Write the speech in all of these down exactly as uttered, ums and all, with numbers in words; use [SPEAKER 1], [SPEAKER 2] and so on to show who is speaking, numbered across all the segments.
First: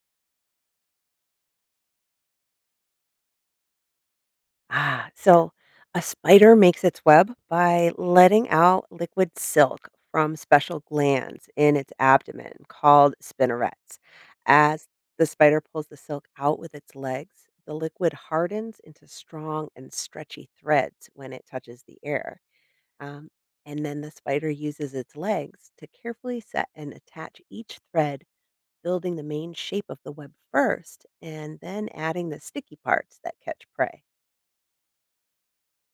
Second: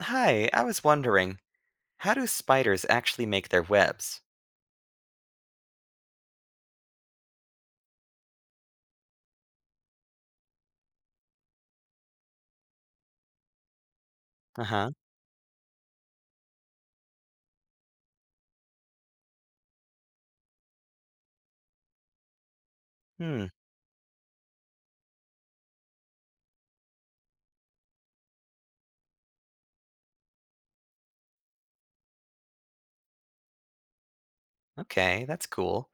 [SPEAKER 1] Hi, I was wondering, how do spiders actually make their webs?
[SPEAKER 2] Ah, so a spider makes its web by letting out liquid silk from special glands in its abdomen called spinnerets.
[SPEAKER 1] Uh
[SPEAKER 2] As
[SPEAKER 1] huh.
[SPEAKER 2] the spider pulls the silk out with its legs, the liquid hardens into strong and stretchy threads when it touches the air. Um,
[SPEAKER 1] Hmm,
[SPEAKER 2] and then the spider uses its legs to carefully set and attach each thread, building the main shape of the web first, and then adding the sticky parts that catch prey.
[SPEAKER 1] okay, that's cool.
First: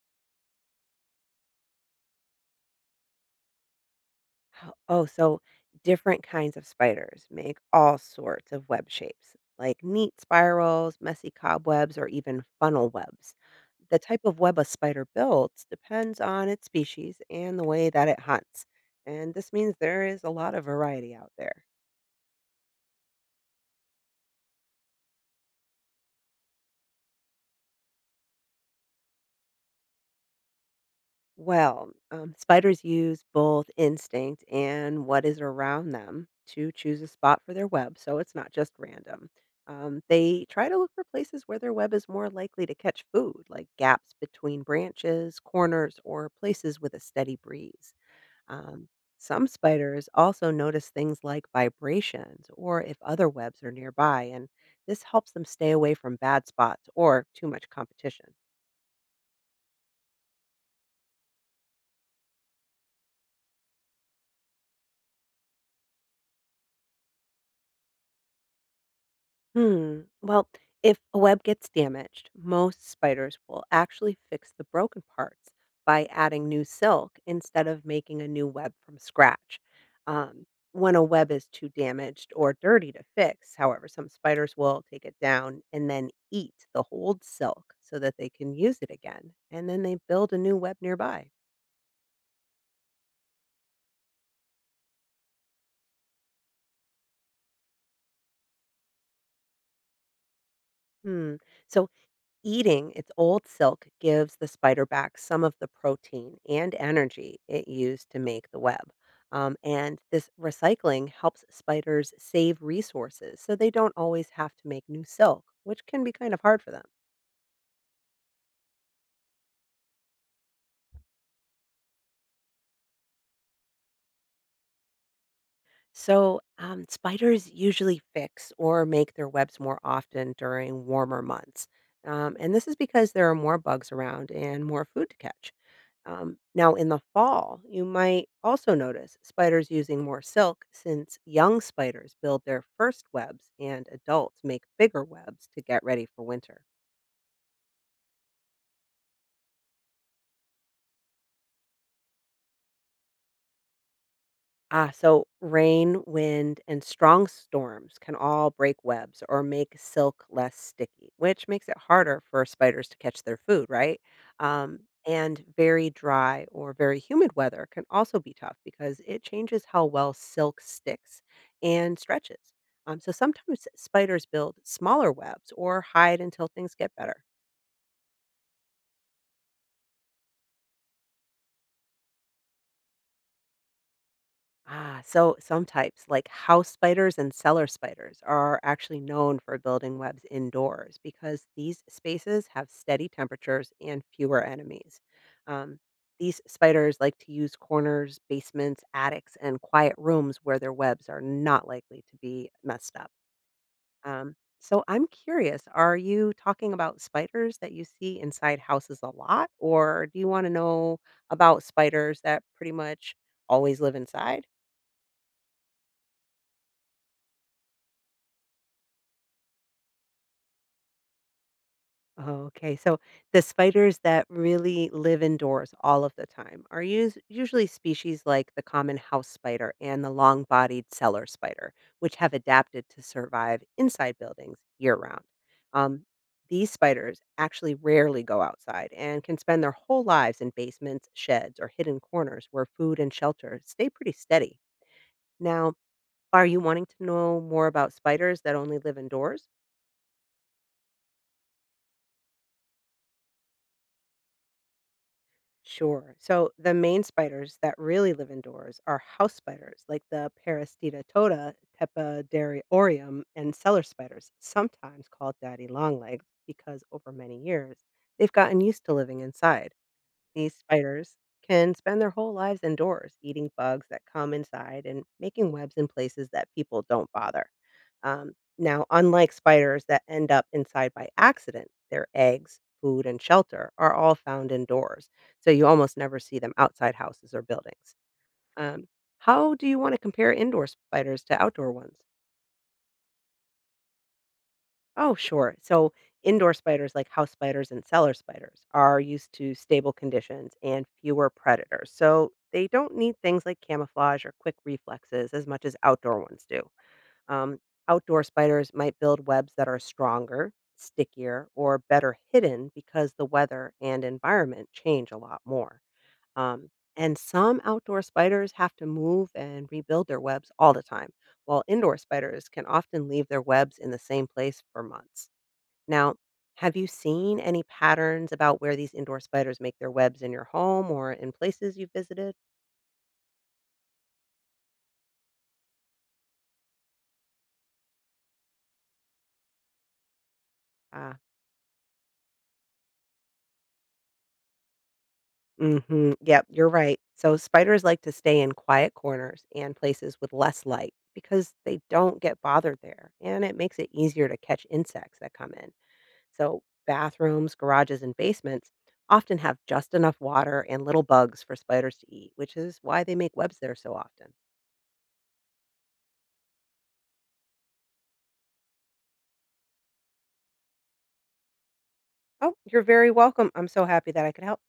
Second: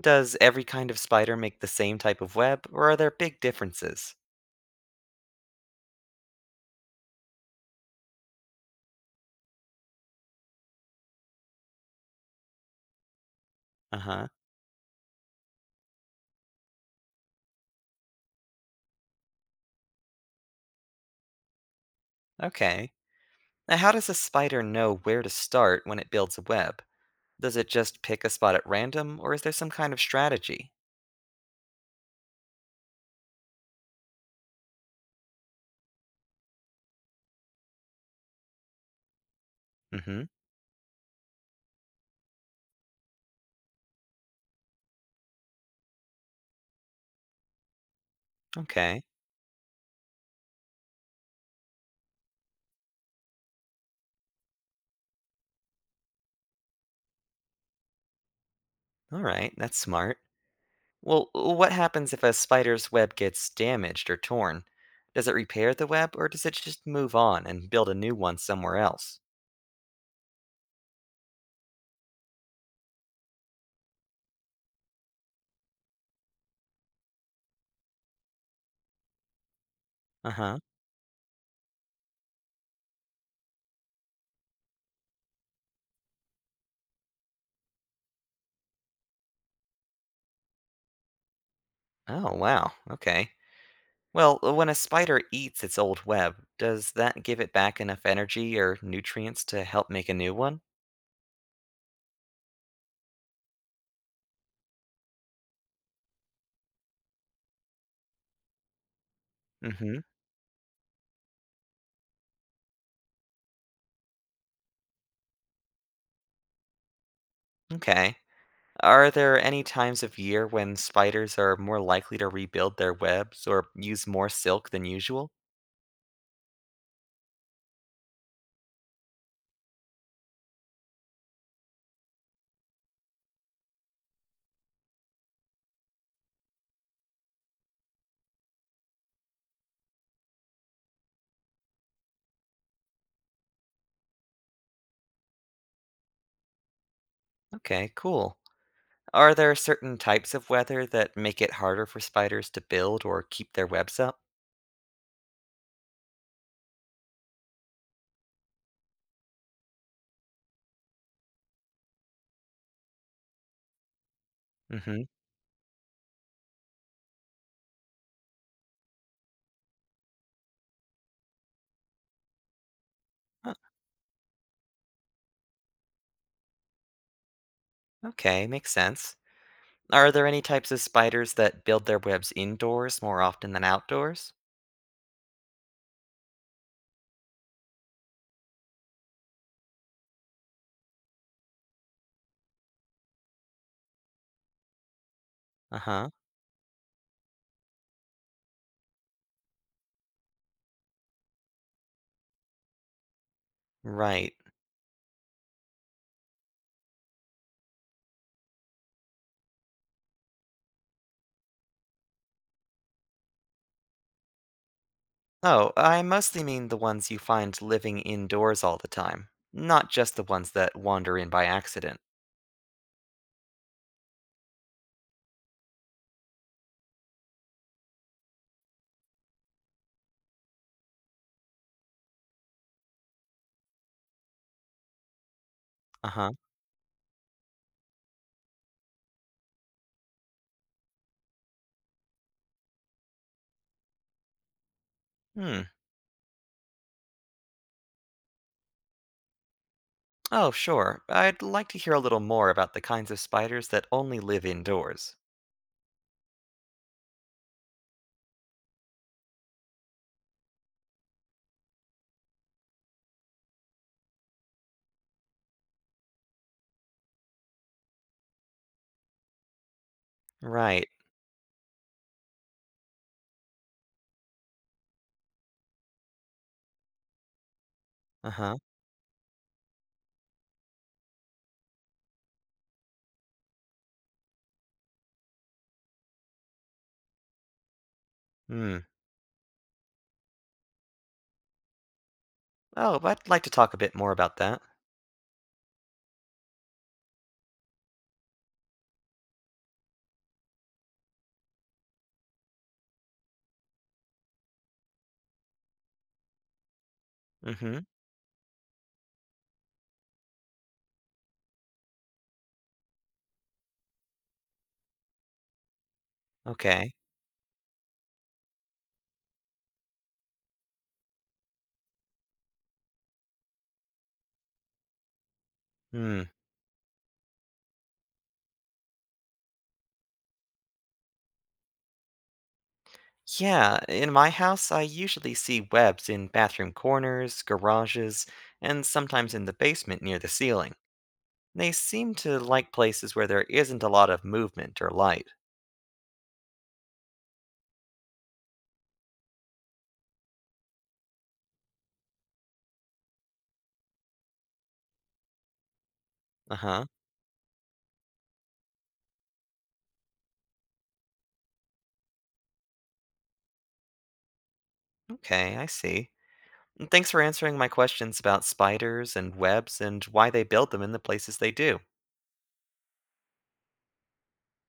[SPEAKER 1] Does every kind of spider make the same type of web, or are there big differences?
[SPEAKER 2] How oh, so different kinds of spiders make all sorts of web shapes, like neat spirals, messy cobwebs, or even funnel webs. The
[SPEAKER 1] Uh
[SPEAKER 2] type
[SPEAKER 1] huh.
[SPEAKER 2] of web a spider builds depends on its species and the way that it hunts. And this means there is a lot of variety out there.
[SPEAKER 1] Okay. Now, how does a spider know where to start when it builds a web? Does it just pick a spot at random, or is there some kind of strategy?
[SPEAKER 2] Well, um, spiders use both instinct and what is around them to choose a spot for their web, so it's not just random. Um,
[SPEAKER 1] Mm hmm.
[SPEAKER 2] they try to look for places where their web is more likely to catch food, like gaps between branches, corners, or places with a steady breeze. Um,
[SPEAKER 1] Okay.
[SPEAKER 2] some spiders also notice things like vibrations or if other webs are nearby, and this helps them stay away from bad spots or too much competition.
[SPEAKER 1] All right, that's smart. Well, uh, what happens if a spider's web gets damaged or torn? Does it repair the web or does it just move on and build a new one somewhere else?
[SPEAKER 2] Hmm. Well, if a web gets damaged, most spiders will actually fix the broken parts by adding new silk instead of making a new web from scratch.
[SPEAKER 1] Uh
[SPEAKER 2] Um,
[SPEAKER 1] huh.
[SPEAKER 2] when a web is too damaged or dirty to fix, however, some spiders will take it down and then eat the old silk so that they can use it again. And then they build a new web nearby.
[SPEAKER 1] Oh, wow. Okay. Well, uh, when a spider eats its old web, does that give it back enough energy or nutrients to help make a new one?
[SPEAKER 2] Hmm. So, Eating its old silk gives the spider back some of the protein and energy it used to make the web. Um,
[SPEAKER 1] Mm hmm.
[SPEAKER 2] and this recycling helps spiders save resources so they don't always have to make new silk, which can be kind of hard for them.
[SPEAKER 1] Okay. Are there any times of year when spiders are more likely to rebuild their webs or use more silk than usual?
[SPEAKER 2] So, um, spiders usually fix or make their webs more often during warmer months. Um, and this is because there are more bugs around and more food to catch. Um, now, in the fall, you might also notice spiders using more silk since young spiders build their first webs and adults make bigger webs to get ready for winter.
[SPEAKER 1] Okay, cool. Are there certain types of weather that make it harder for spiders to build or keep their webs up?
[SPEAKER 2] Ah, so rain, wind, and strong storms can all break webs or make silk less sticky, which makes it harder for spiders to catch their food, right? Um,
[SPEAKER 1] Mm-hmm.
[SPEAKER 2] and very dry or very humid weather can also be tough because it changes how well silk sticks and stretches. Um, so
[SPEAKER 1] Oh,
[SPEAKER 2] sometimes spiders build smaller webs or hide until things get better.
[SPEAKER 1] okay, makes sense. Are there any types of spiders that build their webs indoors more often than outdoors?
[SPEAKER 2] Ah, so some types, like house spiders and cellar spiders, are actually known for building webs indoors because these spaces have steady temperatures and fewer enemies. Um,
[SPEAKER 1] Uh-huh.
[SPEAKER 2] these spiders like to use corners, basements, attics, and quiet rooms where their webs are not likely to be messed up.
[SPEAKER 1] Right.
[SPEAKER 2] Um, so I'm curious, are you talking about spiders that you see inside houses a lot, or do you want to know about spiders that pretty much always live inside?
[SPEAKER 1] Oh, I mostly mean the ones you find living indoors all the time, not just the ones that wander in by accident.
[SPEAKER 2] Oh, okay. So the spiders that really live indoors all of the time are us- usually species like the common house spider and the long bodied cellar spider, which have adapted to survive inside buildings year round. Um,
[SPEAKER 1] Uh-huh.
[SPEAKER 2] these spiders actually rarely go outside and can spend their whole lives in basements, sheds, or hidden corners where food and shelter stay pretty steady.
[SPEAKER 1] Hmm.
[SPEAKER 2] Now, are you wanting to know more about spiders that only live indoors?
[SPEAKER 1] Oh, sure. I'd like to hear a little more about the kinds of spiders that only live indoors.
[SPEAKER 2] Sure. So the main spiders that really live indoors are house spiders like the Parasitida tota, Tepidariorium, and cellar spiders, sometimes called daddy longlegs because over many years they've gotten used to living inside. These
[SPEAKER 1] Right.
[SPEAKER 2] spiders can spend their whole lives indoors, eating bugs that come inside and making webs in places that people don't bother. Um,
[SPEAKER 1] Uh-huh.
[SPEAKER 2] Now, unlike spiders that end up inside by accident, their eggs, food, and shelter are all found indoors. So you almost never see them outside houses or buildings.
[SPEAKER 1] Hmm.
[SPEAKER 2] Um, how do you want to compare indoor spiders to outdoor ones?
[SPEAKER 1] Oh, but I'd like to talk a bit more about that.
[SPEAKER 2] Oh, sure. So indoor spiders like house spiders and cellar spiders are used to stable conditions and fewer predators. So they don't need things like camouflage or quick reflexes as much as outdoor ones do. Um,
[SPEAKER 1] Mm-hmm.
[SPEAKER 2] Outdoor spiders might build webs that are stronger, stickier, or better hidden because the weather and environment change a lot more. Um,
[SPEAKER 1] Okay.
[SPEAKER 2] and some outdoor spiders have to move and rebuild their webs all the time, while indoor spiders can often leave their webs in the same place for months. Now,
[SPEAKER 1] Hmm.
[SPEAKER 2] have you seen any patterns about where these indoor spiders make their webs in your home or in places you've visited?
[SPEAKER 1] Yeah, in my house, I usually see webs in bathroom corners, garages, and sometimes in the basement near the ceiling.
[SPEAKER 2] Ah,
[SPEAKER 1] They seem to like places where there isn't a lot of movement or light.
[SPEAKER 2] hmm Yep, you're right. So, spiders like to stay in quiet corners and places with less light because they don't get bothered there. And it makes it easier to catch insects that come in.
[SPEAKER 1] Uh
[SPEAKER 2] So,
[SPEAKER 1] huh.
[SPEAKER 2] bathrooms, garages, and basements often have just enough water and little bugs for spiders to eat, which is why they make webs there so often.
[SPEAKER 1] Okay, I see. And thanks for answering my questions about spiders and webs and why they build them in the places they do.
[SPEAKER 2] Oh, you're very welcome. I'm so happy that I could help.